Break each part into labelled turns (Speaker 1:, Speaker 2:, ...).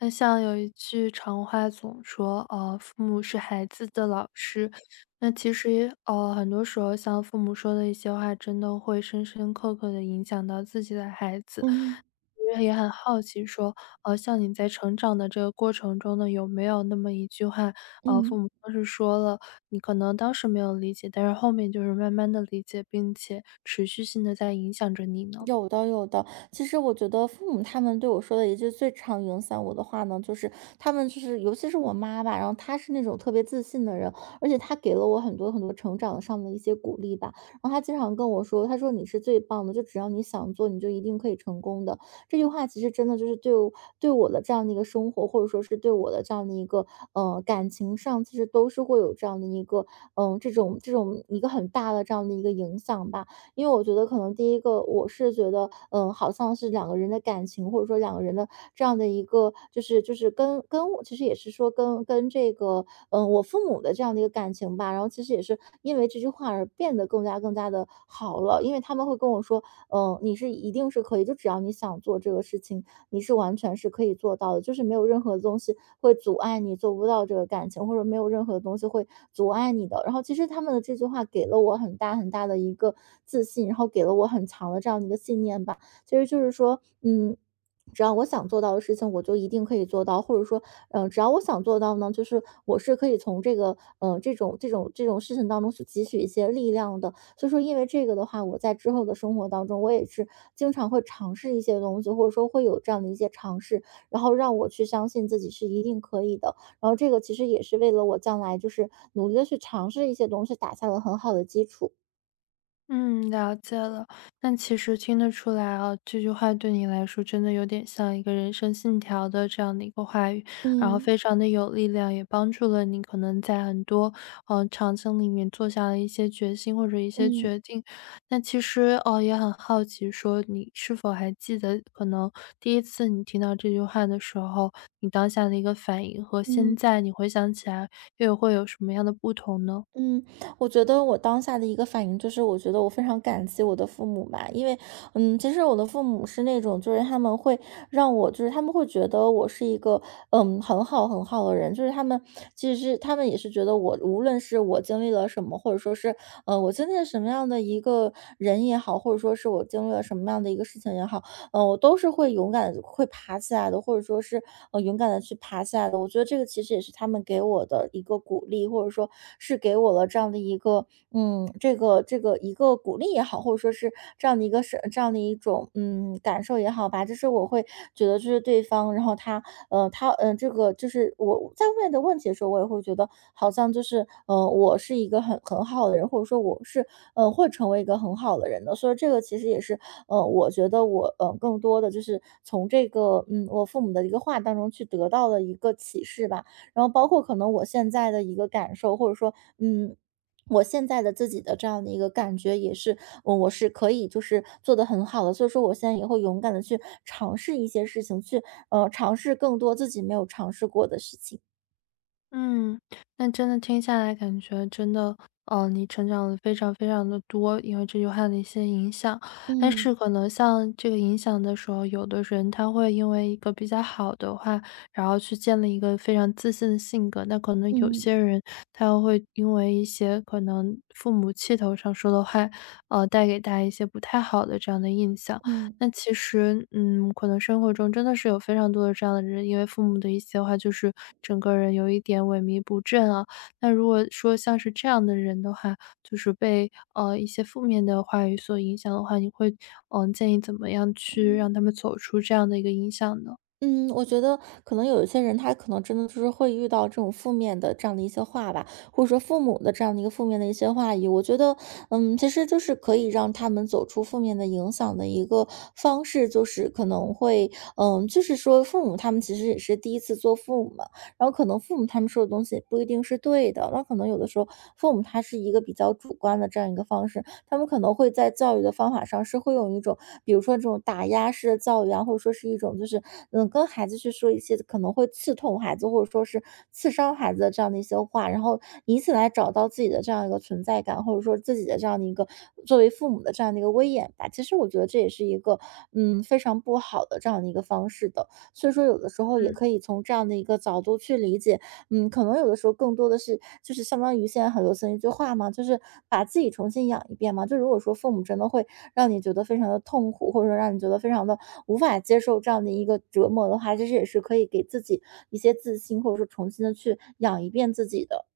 Speaker 1: 那像有一句常话总说，父母是孩子的老师。那其实，很多时候像父母说的一些话，真的会深深刻刻的影响到自己的孩子。
Speaker 2: 嗯
Speaker 1: 因为也很好奇说，像你在成长的这个过程中呢，有没有那么一句话，父
Speaker 2: 嗯，
Speaker 1: 母当时说了，你可能当时没有理解，但是后面就是慢慢的理解，并且持续性的在影响着你呢？
Speaker 2: 有的有的。其实我觉得父母他们对我说的一句最常影响我的话呢，就是他们就是尤其是我妈吧，然后她是那种特别自信的人，而且她给了我很多很多成长上的一些鼓励吧。然后她经常跟我说，她说你是最棒的，就只要你想做，你就一定可以成功的。这句话其实真的就是对我的这样的一个生活，或者说是对我的这样的一个感情上，其实都是会有这样的一个嗯、呃这种这种一个很大的这样的一个影响吧。因为我觉得可能第一个，我是觉得，好像是两个人的感情，或者说两个人的这样的一个，就是跟我其实也是说跟这个，我父母的这样的一个感情吧，然后其实也是因为这句话而变得更加的好了，因为他们会跟我说，你是一定是可以，就只要你想做这个事情，你是完全是可以做到的，就是没有任何东西会阻碍你做不到这个感情，或者没有任何东西会阻碍你的。然后其实他们的这句话给了我很大很大的一个自信，然后给了我很强的这样的一个信念吧。其实就是说，只要我想做到的事情，我就一定可以做到，或者说，只要我想做到呢，就是我是可以从这个，这种事情当中去汲取一些力量的。所以说因为这个的话，我在之后的生活当中，我也是经常会尝试一些东西，或者说会有这样的一些尝试，然后让我去相信自己是一定可以的。然后这个其实也是为了我将来就是努力的去尝试一些东西，打下了很好的基础。
Speaker 1: 嗯，了解了。那其实听得出来啊，这句话对你来说真的有点像一个人生信条的这样的一个话语，然后
Speaker 2: 嗯
Speaker 1: 非常的有力量，也帮助了你可能在很多场景里面做下了一些决心或者一些
Speaker 2: 嗯
Speaker 1: 决定。那其实哦，也很好奇，说你是否还记得，可能第一次你听到这句话的时候，你当下的一个反应和
Speaker 2: 嗯。
Speaker 1: 现在你回想起来又会有什么样的不同呢？
Speaker 2: 嗯，我觉得我当下的一个反应就是，我觉得我非常感激我的父母吧，因为,其实我的父母是那种，就是他们会让我，就是他们会觉得我是一个，很好很好的人，就是他们其实是他们也是觉得我，无论是我经历了什么，或者说是,我经历了什么样的一个人也好，或者说是我经历了什么样的一个事情也好，我都是会勇敢的，会爬起来的，或者说是,勇敢的去爬起来的。我觉得这个其实也是他们给我的一个鼓励，或者说是给我了这样的一个，这个一个鼓励也好，或者说是这样的一个是这样的一种，感受也好吧。就是我会觉得就是对方，然后他,这个就是我在问的问题的时候，我也会觉得好像就是,我是一个很好的人，或者说我是会成为一个很好的人的。所以这个其实也是我觉得我更多的就是从这个我父母的一个话当中去得到了一个启示吧，然后包括可能我现在的一个感受，或者说嗯。我现在的自己的这样的一个感觉也是，我是可以就是做的很好的，所以说我现在也会勇敢的去尝试一些事情，去尝试更多自己没有尝试过的事情。
Speaker 1: 嗯，那真的听下来感觉真的，你成长了非常非常的多，因为这句话的一些影响。但
Speaker 2: 嗯
Speaker 1: 是可能像这个影响的时候，有的人他会因为一个比较好的话，然后去建立一个非常自信的性格，那可能有
Speaker 2: 嗯
Speaker 1: 些人他又会因为一些可能父母气头上说的话，带给大家一些不太好的这样的印象。
Speaker 2: 嗯。
Speaker 1: 那其实，嗯，可能生活中真的是有非常多的这样的人，因为父母的一些话，就是整个人有一点萎靡不振啊。那如果说像是这样的人的话，就是被一些负面的话语所影响的话，你会建议怎么样去让他们走出这样的一个影响呢？
Speaker 2: 嗯，我觉得可能有一些人，他可能真的就是会遇到这种负面的这样的一些话吧，或者说父母的这样的一个负面的一些话语。我觉得,其实就是可以让他们走出负面的影响的一个方式，就是可能会,就是说父母他们其实也是第一次做父母嘛，然后可能父母他们说的东西不一定是对的，那可能有的时候父母他是一个比较主观的这样一个方式，他们可能会在教育的方法上是会用一种，比如说这种打压式的教育啊，或者说是一种就是,跟孩子去说一些可能会刺痛孩子，或者说是刺伤孩子的这样的一些话，然后以此来找到自己的这样一个存在感，或者说自己的这样的一个作为父母的这样的一个威严吧。其实我觉得这也是一个,非常不好的这样的一个方式的。所以说，有的时候也
Speaker 1: 嗯。
Speaker 2: 可以从这样的一个角度去理解。可能有的时候更多的是，就是相当于现在很流行一句话嘛，就是把自己重新养一遍嘛。就如果说父母真的会让你觉得非常的痛苦，或者说让你觉得非常的无法接受这样的一个折磨的话，其实也是可以给自己一些自信，或者说重新的去养一遍自己的。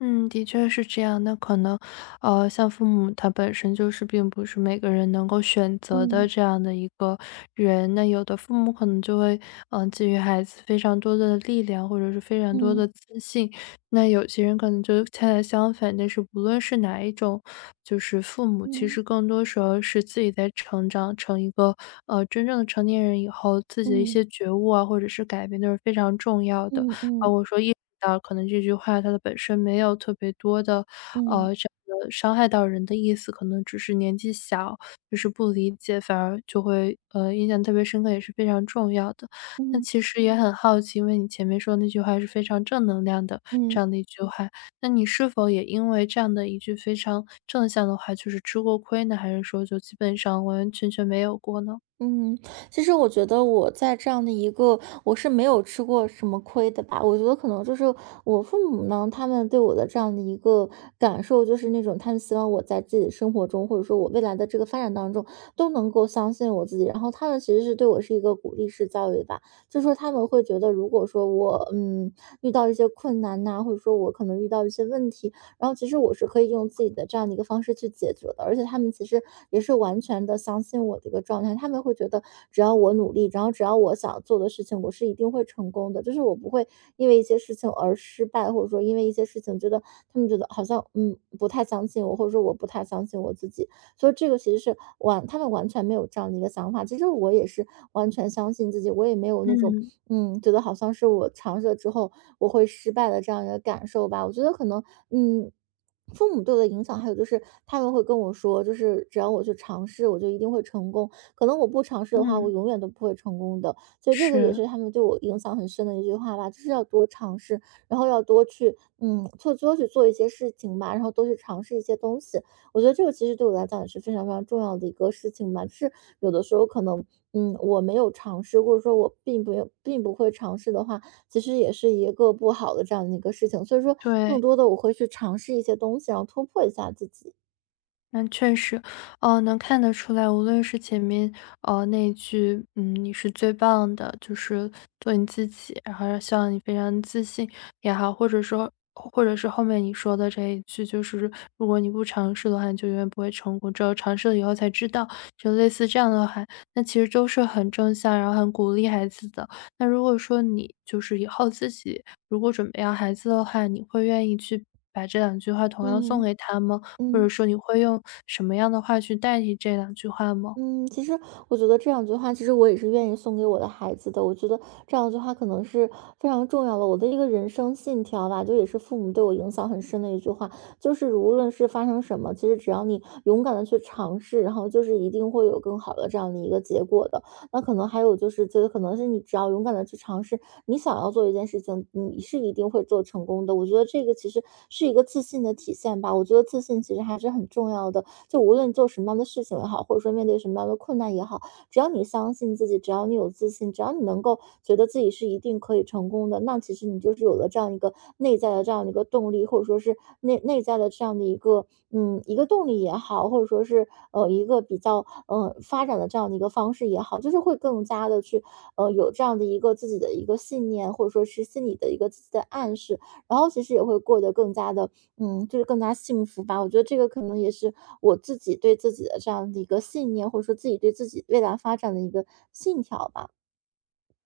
Speaker 1: 嗯，的确是这样。那可能，像父母他本身就是并不是每个人能够选择
Speaker 2: 嗯
Speaker 1: 的这样的一个人。那有的父母可能就会，给予孩子非常多的力量，或者是非常多
Speaker 2: 嗯
Speaker 1: 的自信。那有些人可能就恰恰相反。但是无论是哪一种，就是父母，其
Speaker 2: 嗯
Speaker 1: 实更多时候是自己在成长，成一个真正的成年人以后，自己的一
Speaker 2: 嗯
Speaker 1: 些觉悟啊，或者是改变都是非常重要的。
Speaker 2: 嗯嗯
Speaker 1: 啊，
Speaker 2: 嗯
Speaker 1: 我说意识到可能这句话它的本身没有特别多的，
Speaker 2: 嗯
Speaker 1: 这样的伤害到人的意思，可能只是年纪小，就是不理解，反而就会，印象特别深刻，也是非常重要的。那
Speaker 2: 嗯
Speaker 1: 其实也很好奇，因为你前面说的那句话是非常正能量的这
Speaker 2: 嗯。
Speaker 1: 样的一句话，那你是否也因为这样的一句非常正向的话，就是吃过亏呢？还是说就基本上完完全全没有过呢？
Speaker 2: 嗯，其实我觉得我在这样的一个我是没有吃过什么亏的吧。我觉得可能就是我父母呢，他们对我的这样的一个感受，就是那种他们希望我在自己的生活中，或者说我未来的这个发展当中，都能够相信我自己。然后他们其实是对我是一个鼓励式教育吧，就说他们会觉得,如果说我遇到一些困难呐、或者说我可能遇到一些问题，然后其实我是可以用自己的这样的一个方式去解决的，而且他们其实也是完全的相信我的一个状态，他们会觉得只要我努力，然后只要我想做的事情，我是一定会成功的，就是我不会因为一些事情而失败，或者说因为一些事情觉得他们觉得好像嗯不太相信我，或者说我不太相信我自己，所以这个其实是他们完全没有这样的一个想法，其实我也是完全相信自己，我也没有那种
Speaker 1: 嗯，
Speaker 2: 嗯，觉得好像是我尝试了之后，我会失败的这样一个感受吧。我觉得可能，嗯，父母对我的影响，还有就是他们会跟我说，就是只要我去尝试，我就一定会成功。可能我不尝试的话，我
Speaker 1: 嗯，
Speaker 2: 永远都不会成功的。所以这个也
Speaker 1: 是，
Speaker 2: 是他们对我影响很深的一句话吧，就是要多尝试，然后要多去,多去做一些事情吧，然后多去尝试一些东西。我觉得这个其实对我来讲也是非常非常重要的一个事情吧。就是有的时候可能,我没有尝试，或者说我并没有并不会尝试的话，其实也是一个不好的这样的一个事情。所以说，更
Speaker 1: 对。
Speaker 2: 多的我会去尝试一些东西，然后突破一下自己。
Speaker 1: 那确实，能看得出来，无论是前面，那一句，嗯，你是最棒的，就是做你自己，然后希望你非常自信也好，或者说，或者是后面你说的这一句，就是如果你不尝试的话，你就永远不会成功，只有尝试了以后才知道，就类似这样的话，那其实都是很正向，然后很鼓励孩子的。那如果说你就是以后自己如果准备要孩子的话，你会愿意去把这两句话同样送
Speaker 2: 嗯
Speaker 1: 给他吗？或者
Speaker 2: 嗯。
Speaker 1: 说你会用什么样的话去代替这两句话吗？
Speaker 2: 嗯，其实我觉得这两句话，其实我也是愿意送给我的孩子的。我觉得这两句话可能是非常重要的，我的一个人生信条吧，就也是父母对我影响很深的一句话，就是无论是发生什么，其实只要你勇敢的去尝试，然后就是一定会有更好的这样的一个结果的。那可能还有就是，就是可能是你只要勇敢的去尝试，你想要做一件事情，你是一定会做成功的。我觉得这个其实是一个自信的体现吧。我觉得自信其实还是很重要的，就无论做什么样的事情也好，或者说面对什么样的困难也好，只要你相信自己，只要你有自信，只要你能够觉得自己是一定可以成功的，那其实你就是有了这样一个内在的这样的一个动力，或者说是内在的这样的一个一个动力也好，或者说是一个比较发展的这样的一个方式也好，就是会更加的去有这样的一个自己的一个信念，或者说是心理的一个自己的暗示，然后其实也会过得更加的,就是更加幸福吧。我觉得这个可能也是我自己对自己的这样的一个信念，或者说自己对自己未来发展的一个信条吧。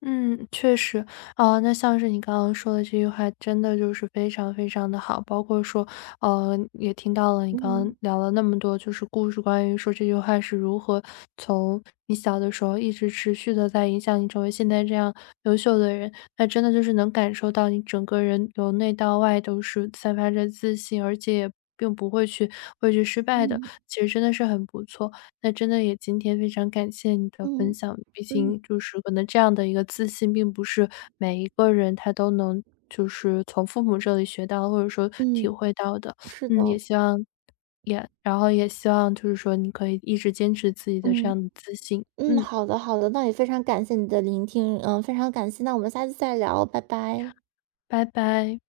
Speaker 1: 嗯，确实，啊，那像是你刚刚说的这句话，真的就是非常非常的好。包括说，也听到了你刚刚
Speaker 2: 嗯
Speaker 1: 聊了那么多，就是故事，关于说这句话是如何从你小的时候一直持续的在影响你成为现在这样优秀的人。那真的就是能感受到你整个人由内到外都是散发着自信，而且也并不会去畏惧失败的。
Speaker 2: 嗯
Speaker 1: 其实真的是很不错。那真的也今天非常感谢你的分
Speaker 2: 嗯
Speaker 1: 享，毕
Speaker 2: 嗯
Speaker 1: 竟就是可能这样的一个自信，并不是每一个人他都能就是从父母这里学到，或者说体
Speaker 2: 嗯，
Speaker 1: 会到的。
Speaker 2: 是
Speaker 1: 嗯，也
Speaker 2: 的，
Speaker 1: 希望也然后也希望就是说你可以一直坚持自己的这
Speaker 2: 嗯
Speaker 1: 样的自信。
Speaker 2: 嗯，
Speaker 1: 嗯，
Speaker 2: 好的好的，那也非常感谢你的聆听，非常感谢，那我们下次再聊，拜拜。
Speaker 1: 拜拜。